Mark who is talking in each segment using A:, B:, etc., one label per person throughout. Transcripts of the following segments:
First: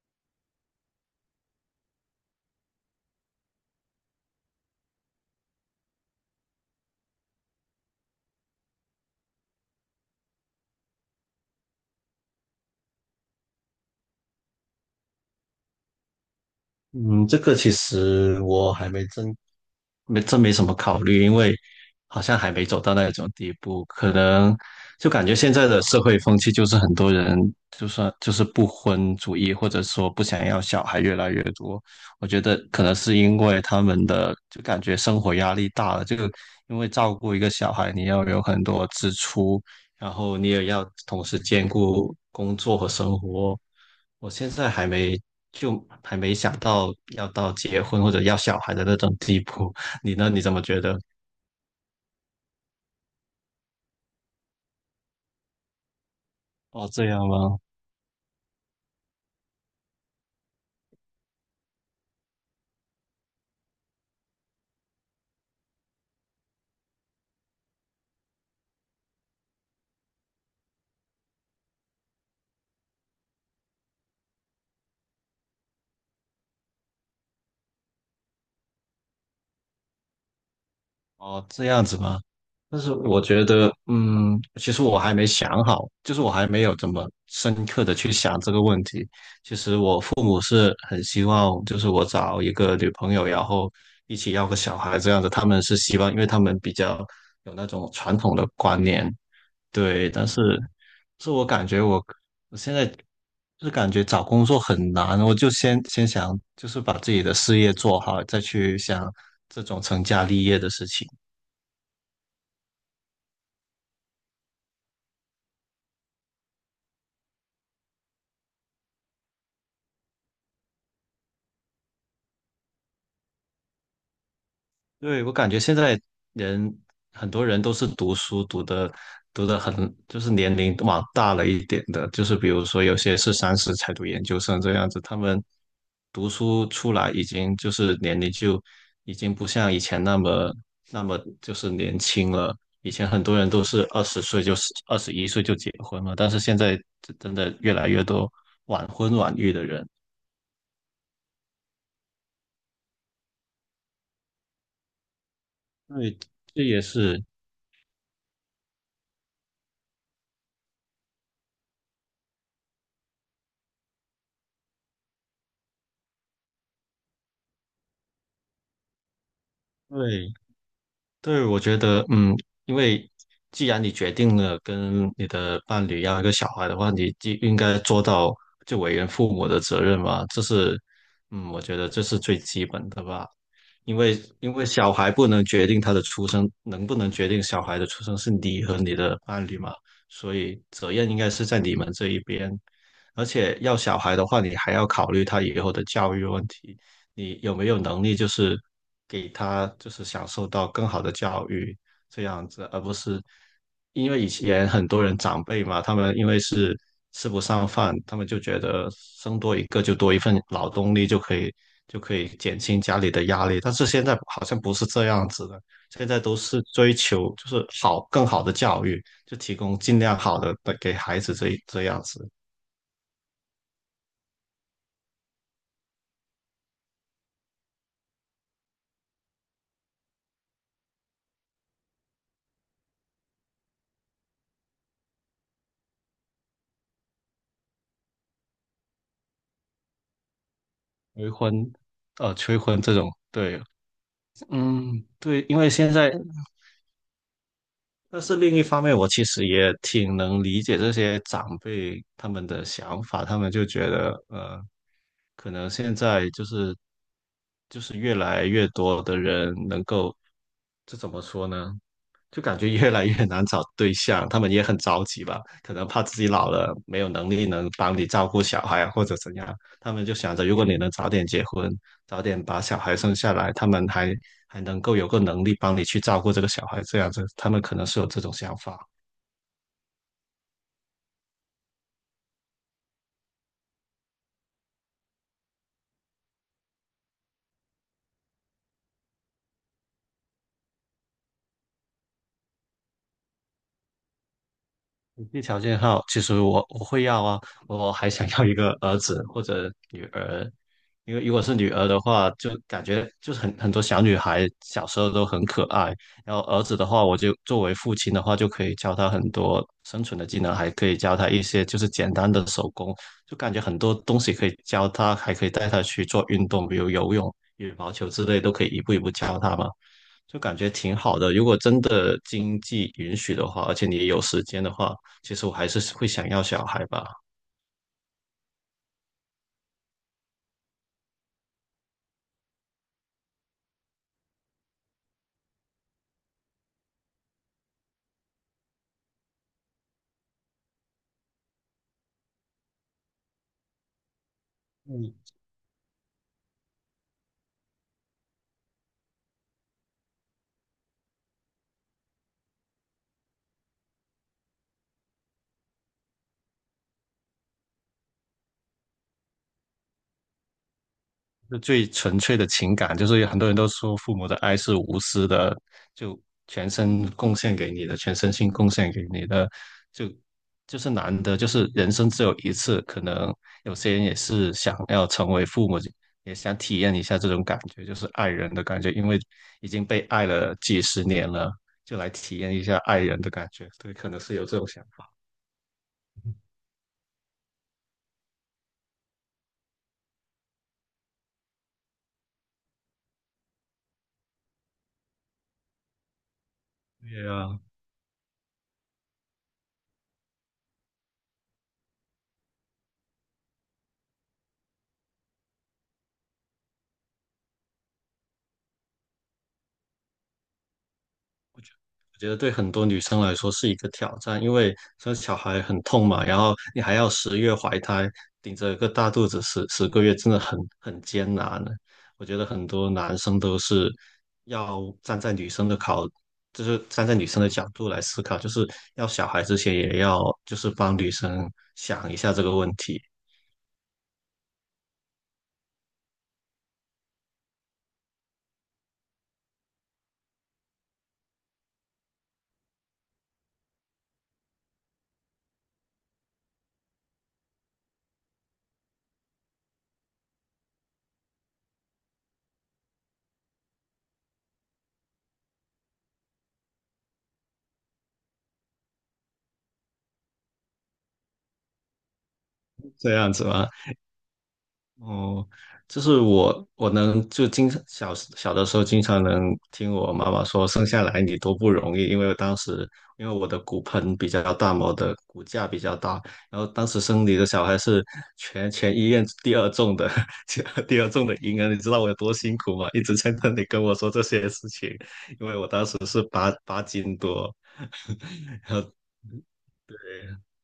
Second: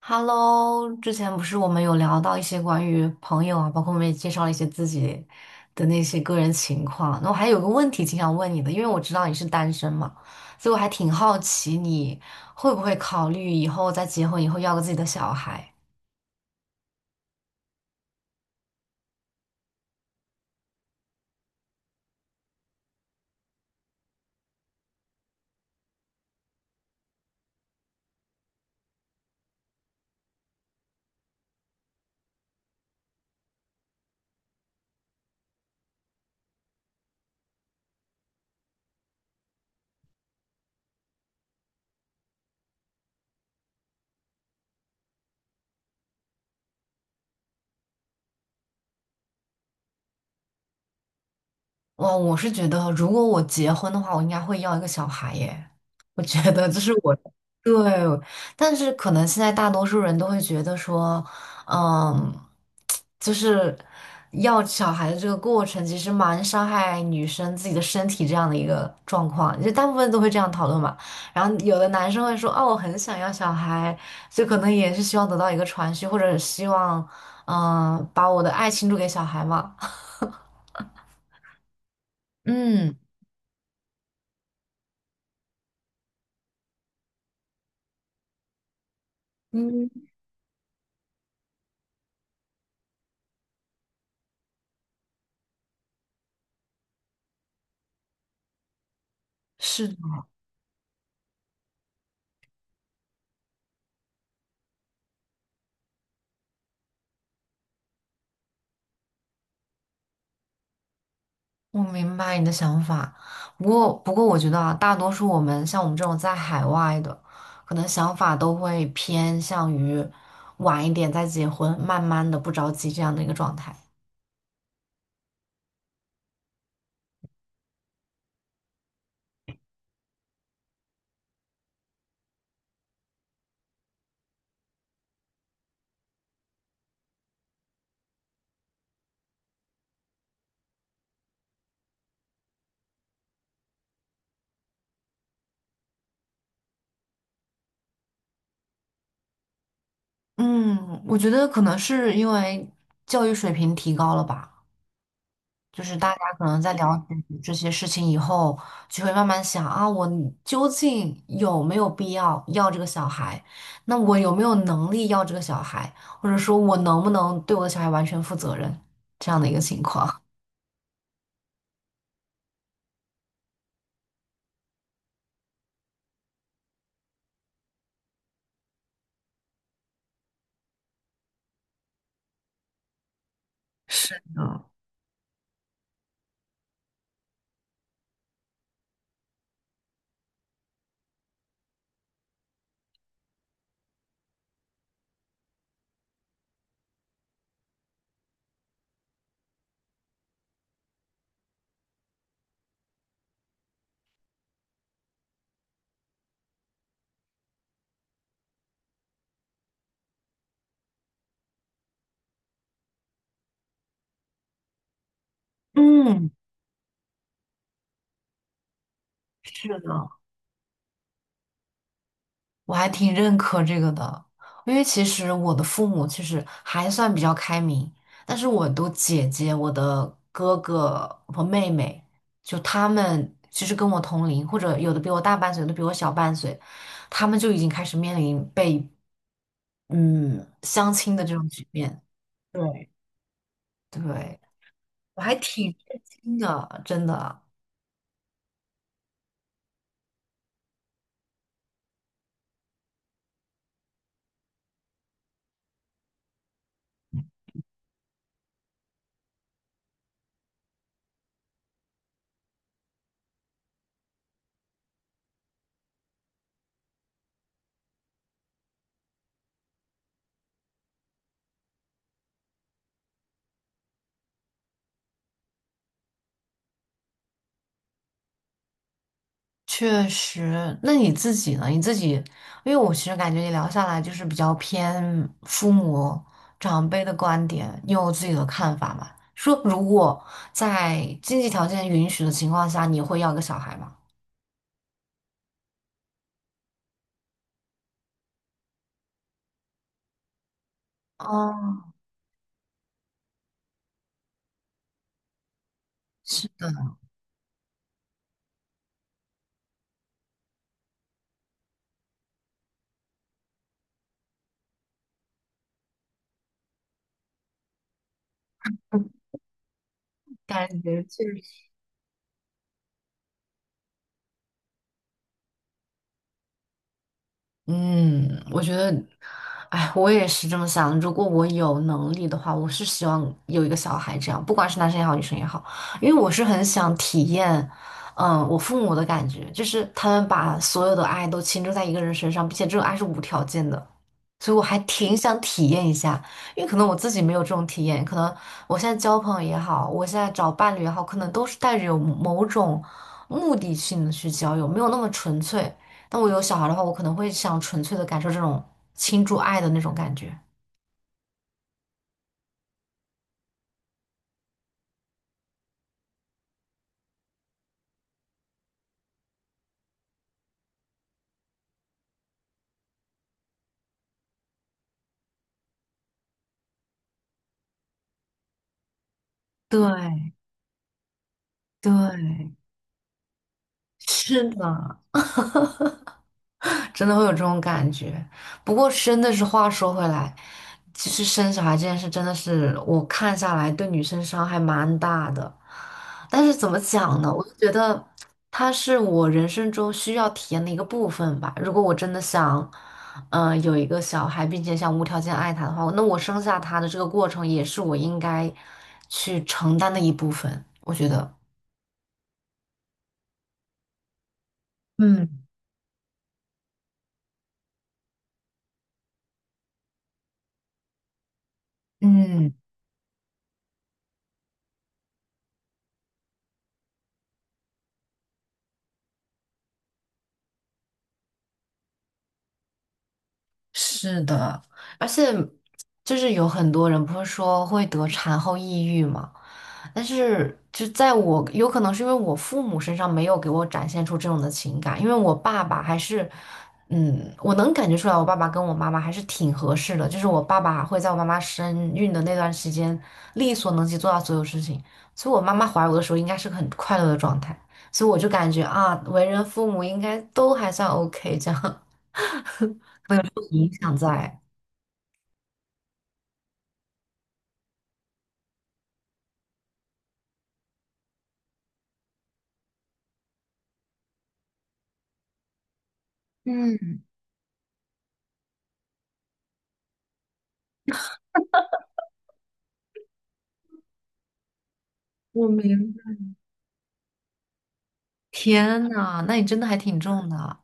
A: Hello，之前不是我们有聊到一些关于朋友啊，包括我们也介绍了一些自己的那些个人情况。那我还有个问题挺想问你的，因为我知道你是单身嘛，所以我还挺好奇你会不会考虑以后在结婚以后要个自己的小孩。
B: 嗯，这个其实我还没什么考虑，因为好像还没走到那种地步，可能就感觉现在的社会风气就是很多人就算就是不婚主义，或者说不想要小孩越来越多。我觉得可能是因为他们的就感觉生活压力大了，这个因为照顾一个小孩，你要有很多支出，然后你也要同时兼顾工作和生活。我现在还没想到要到结婚或者要小孩的那种地步，你呢？你怎么觉得？
A: 哇，我是觉得，如果我结婚的话，我应该会要一个小孩耶。我觉得这
B: 哦，
A: 是
B: 这
A: 我
B: 样吗？
A: 对，但是可能现在大多数人都会觉得说，嗯，就是要小孩的这个过程其实蛮伤害女生自己的身体这样的一个状况，就大部分都会这样讨论嘛。然后有的男生会说，哦，我很想要小孩，就可能也是希望得到一个传续，或者希望，嗯，把我的爱倾注给小孩嘛。
B: 哦，这样子吗？但是
A: 嗯。
B: 我觉得，其实我还没想好，就是我还没有怎么深刻的去想这个问题。其实
A: 嗯，
B: 我父母是很希望，就是我找一个女朋友，然后一起要个小孩这样子。他们是希望，因为他们比较有那种传统的观念，对。
A: 是
B: 但是，是我感觉我现在就是感觉找工作很难，我就先想，就是把自己的事业做好，再去想这种成家立业的事情。
A: 我明白你的想法，不过我觉得啊，大多数我们像我们这种在海外的，可能想法都会偏向于晚一点再结婚，慢慢的不着急这样的一个状态。
B: 对，我感觉现在人很多人都是读书读的很，就是年龄往大了一点的，就是比如说有些是30才读研究生这样子，他们读书出来已经就是年龄就已经不像以前那么就是年轻了。以前很多人都是20岁就是21岁就结婚了，但是现在真的越来越多晚婚晚育的人，
A: 嗯，我觉得可能是因为教育水平提高了吧。就是大
B: 对，
A: 家可能
B: 这
A: 在
B: 也
A: 了
B: 是
A: 解这些事情以后，就会慢慢想啊，我究竟有没有必要要这个小孩？那我有没有能力要这个小孩？或者说我能不能对我的小孩完全负责任？这样的一个情况。
B: 对。对，我觉得，因为既然你决定了跟你的伴侣要一个小孩的话，你就应该做到就为人父母的责任嘛，这是，我觉得这是最基本的吧。因
A: 是
B: 为因为
A: 的，
B: 小孩不能决定他的出生，能不能决定小孩的出生是你和你的伴侣嘛，所以责任应该是在你们这一边。而且要小孩的话，你还要考虑他以后的教育问题，你有没有能力就是给他就是享受到更好的教育这样子，而不是因为以前很多人长辈嘛，他们因为是吃不上饭，他们就觉得生多一个就多一份劳动力就可以减轻家里的压力，但是现在好像不是这样子的，现在
A: 嗯，
B: 都是追求就是更好的教育，就提
A: 是
B: 供尽
A: 的。
B: 量好的给孩子这样子，
A: 我还挺认可这个的，因为其实我的父母其实还算比较开明，但是我的姐姐、我的哥哥和妹妹，就他们其实跟我同龄，或者有的比我大半岁，有的比我小半岁，他们就已经开始面临被嗯相亲的
B: 催
A: 这种局
B: 婚，
A: 面。
B: 催婚
A: 对，
B: 这种，对，
A: 对，
B: 嗯，
A: 我还
B: 对，因为
A: 挺
B: 现
A: 震
B: 在
A: 惊的，真的。
B: 但是另一方面，我其实也挺能理解这些长辈他们的想法，他们就觉得，可能现在就是越来越多的人能够，这怎么说呢？就感觉越来越难找对象，他们也很着急吧，可能怕自己老了没有能力能帮你照顾小孩啊或者怎样，他们就想着如果你能早点结婚，早点把小孩生下来，他们还能够有个能力帮你去照顾这个小孩，这样子，他们可能是有这种想法。
A: 确实，那你自己呢？你自己，因为我其实感觉你聊下来就是比较偏父母长辈的观点，你有自己的看法吗？说如果在经济条件允许的情况下，你会要个小孩吗？
B: 经济条件好，其实我会要啊，我还想要一个儿子或者女儿，因为如果是女儿
A: 哦，
B: 的话，就感觉就是很多小女孩小时候都很可爱，然后
A: 是
B: 儿
A: 的，
B: 子的话，我就作为父亲的话，就可以教他很多生存的技能，还可以教他一些就是简单的手工，就感觉很多东西可以教他，还可以带他去做运动，比如游泳、羽毛球之类，都可以一步一步教他嘛。就感
A: 感
B: 觉挺
A: 觉
B: 好
A: 确
B: 的。如果
A: 实。
B: 真的经济允许的话，而且你有时间的话，其实我还是会想要小孩吧。
A: 嗯，我觉得，哎，我也是这么想。如果我有能力的话，我是希望有一个小孩这样，不管是男生也好，女生也好，因为我是很想体验，嗯，我父母的感觉，就是他们把所有的爱都倾注在一个人身上，并且这种爱是无条件的，所以我还
B: 嗯，
A: 挺想体验一下，因为可能我自己没有这种体验，可能我现在找伴侣也好，可能都是带着有某种目的性的去交友，没有那么纯粹。但我有小孩的话，我可能会想纯粹的感受这种倾注爱的那种感觉。
B: 就最纯粹的情感，就是有很多人都说父母的爱是无私的，就全身贡献给你的，全身心贡献给你的，就就是难得，就是人生只有一次，可能有些人也是想要成为父母，也想体验一下这种感觉，就是爱人的感觉，因为已经被爱
A: 对
B: 了几十年了，就来体验
A: 对，
B: 一下爱人的感觉，对，可能是有
A: 是
B: 这种想
A: 的，
B: 法。
A: 真的会有这种感觉。不过真的是话说回来，其实生小孩这件事真的是我看下来对女生伤害蛮大的。但是怎么讲
B: 对
A: 呢？我就
B: 呀。
A: 觉得它是我人生中需要体验的一个部分吧。如果我真的想，有一个小孩，并且想无条件爱他的话，那我生下他的这个过程也是我应该去承担的一部分。我觉得，
B: 我觉得对很多女生来说是一个挑战，因为生
A: 嗯
B: 小孩很痛嘛，然后你还要十月怀胎，顶着一个大肚子十个月，真的很艰难。我觉得
A: 嗯。
B: 很多男生都是要站在女生的考，就是站在女生的角度来思考，就是要小孩之前也要就是帮女生想一下这个问题，
A: 是的，而且就是有很多人不是说会得产后抑郁嘛，但是就在我可能是因为我父母身上没有给我展现出这种的情感，因为我爸爸还是，嗯，我能感觉出来我爸爸跟我妈妈还是挺合适的，就是我爸爸会在我妈妈身孕的那段时间力所能及做到所有事情，所以我妈妈怀我的时候应该是个很快乐的状态，所以我就感觉啊，为人父母应该都还算 OK 这样，
B: 这样子
A: 有
B: 吗？
A: 影响在。
B: 哦，我能就经常小小的时候经常能听我妈妈说生下来你多不容易，因为当时因为我的骨盆比较大嘛，我的骨架比较大，然后当时生你的小孩是全医院第二重的，第二重的婴儿，你知道我有多辛苦吗？一直在那里跟我说这些事情，因
A: 我
B: 为我当
A: 明
B: 时
A: 白，
B: 是八斤多，然
A: 天
B: 后。
A: 呐，那你真的还挺重的。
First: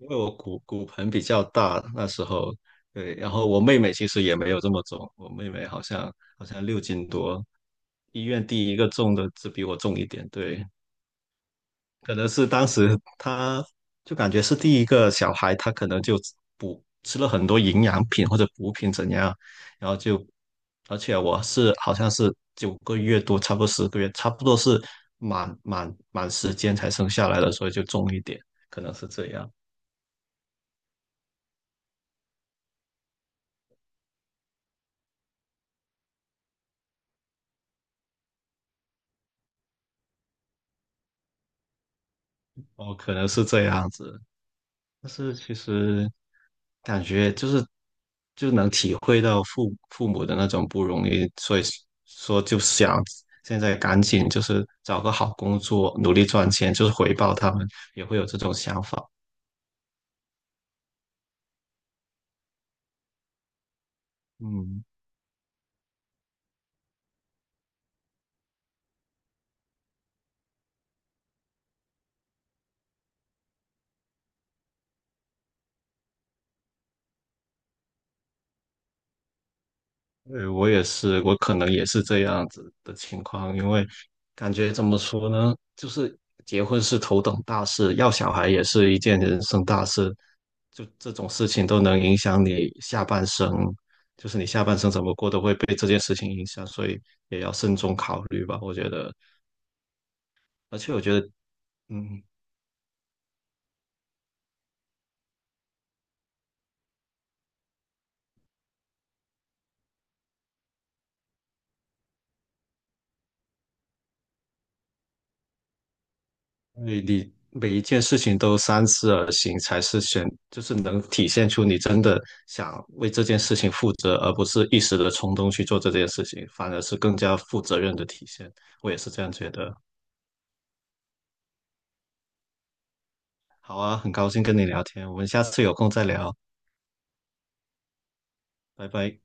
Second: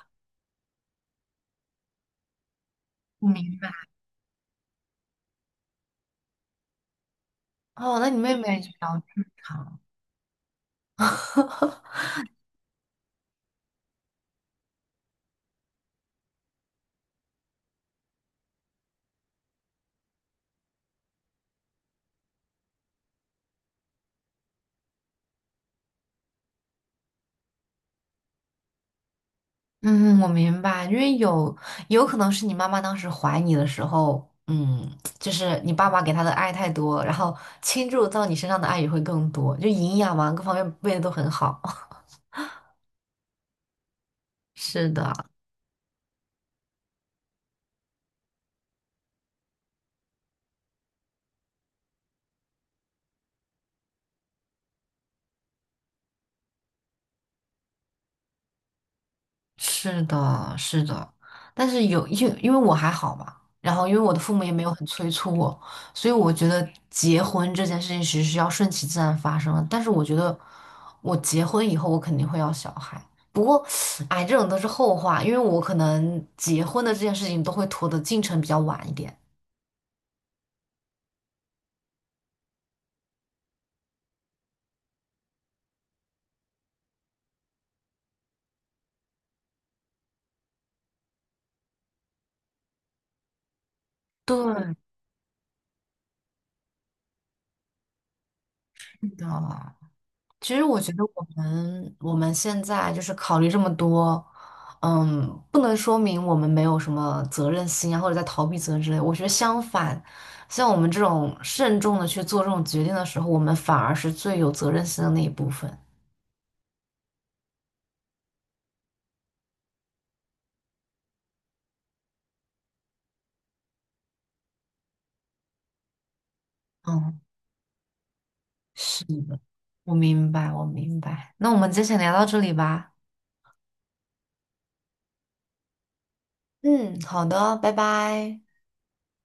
B: 因为我骨盆比较大，那时候对，
A: 我
B: 然后
A: 明
B: 我妹
A: 白。
B: 妹其实也没有这么重，我妹妹好像6斤多，
A: 哦，那你
B: 医
A: 妹
B: 院
A: 妹
B: 第
A: 比
B: 一个
A: 较
B: 重
A: 正
B: 的只比我
A: 常。
B: 重一点，对，可能是当时她就感觉是第一个小孩，她可能就补吃了很多营养品或者补品怎样，然后就，而且我是好像是9个月多，差不多十个月，差不多是满时间才生下来的，所以就重一点，可能是这样。
A: 嗯，我明白，因为有可能是你妈妈当时怀你的时候，嗯，就是你爸爸给她的爱太多，然后倾注到你身上的爱也会更多，就营养嘛，各方面喂的都很好。
B: 哦，可能是这样子，
A: 是
B: 但
A: 的，
B: 是其实感觉就能体会到父母的那种不容易，所以说就想现在赶紧就是找个好工作，努力赚钱，就是回报他们，也会有这种想法。
A: 是的，是的，但是有因为我还好嘛，然后因为我的父母也没有
B: 嗯，
A: 很催促我，所以我觉得结婚这件事情其实是要顺其自然发生的。但是我觉得我结婚以后，我肯定会要小孩。不过，哎，这种都是后话，因为我可能结婚的这件事情都会拖的进程比较晚一点。
B: 对，我也是，我可能也是这样子的情况，因为感觉怎么说呢，就是结婚是头等大事，要小孩也是一件人生大事，就这种事情都能影响你下半生，就是你下
A: 对
B: 半生怎么过都会被这件事情影响，所以也要慎重考虑吧，我觉
A: 是
B: 得。
A: 的，其实我
B: 而
A: 觉
B: 且我
A: 得
B: 觉
A: 我
B: 得，
A: 们我
B: 嗯，
A: 们现在就是考虑这么多，嗯，不能说明我们没有什么责任心啊，或者在逃避责任之类。我觉得相反，像我们这种慎重的去做这种决定的时候，我们反而是最有责任心的那一部分。
B: 你每一件事情都三思而行，才是选，就是能体现出你真的想为这件事情负责，而不是一时的冲动去做这件事情，反而是更
A: 嗯，
B: 加负责任的体现。我也
A: 是
B: 是这样
A: 的，
B: 觉得。
A: 我明白，我明白。那我们今天先聊到这里吧。
B: 好啊，很高兴跟你聊天，我们下次有空再聊，
A: 嗯，好的，拜拜。
B: 拜拜。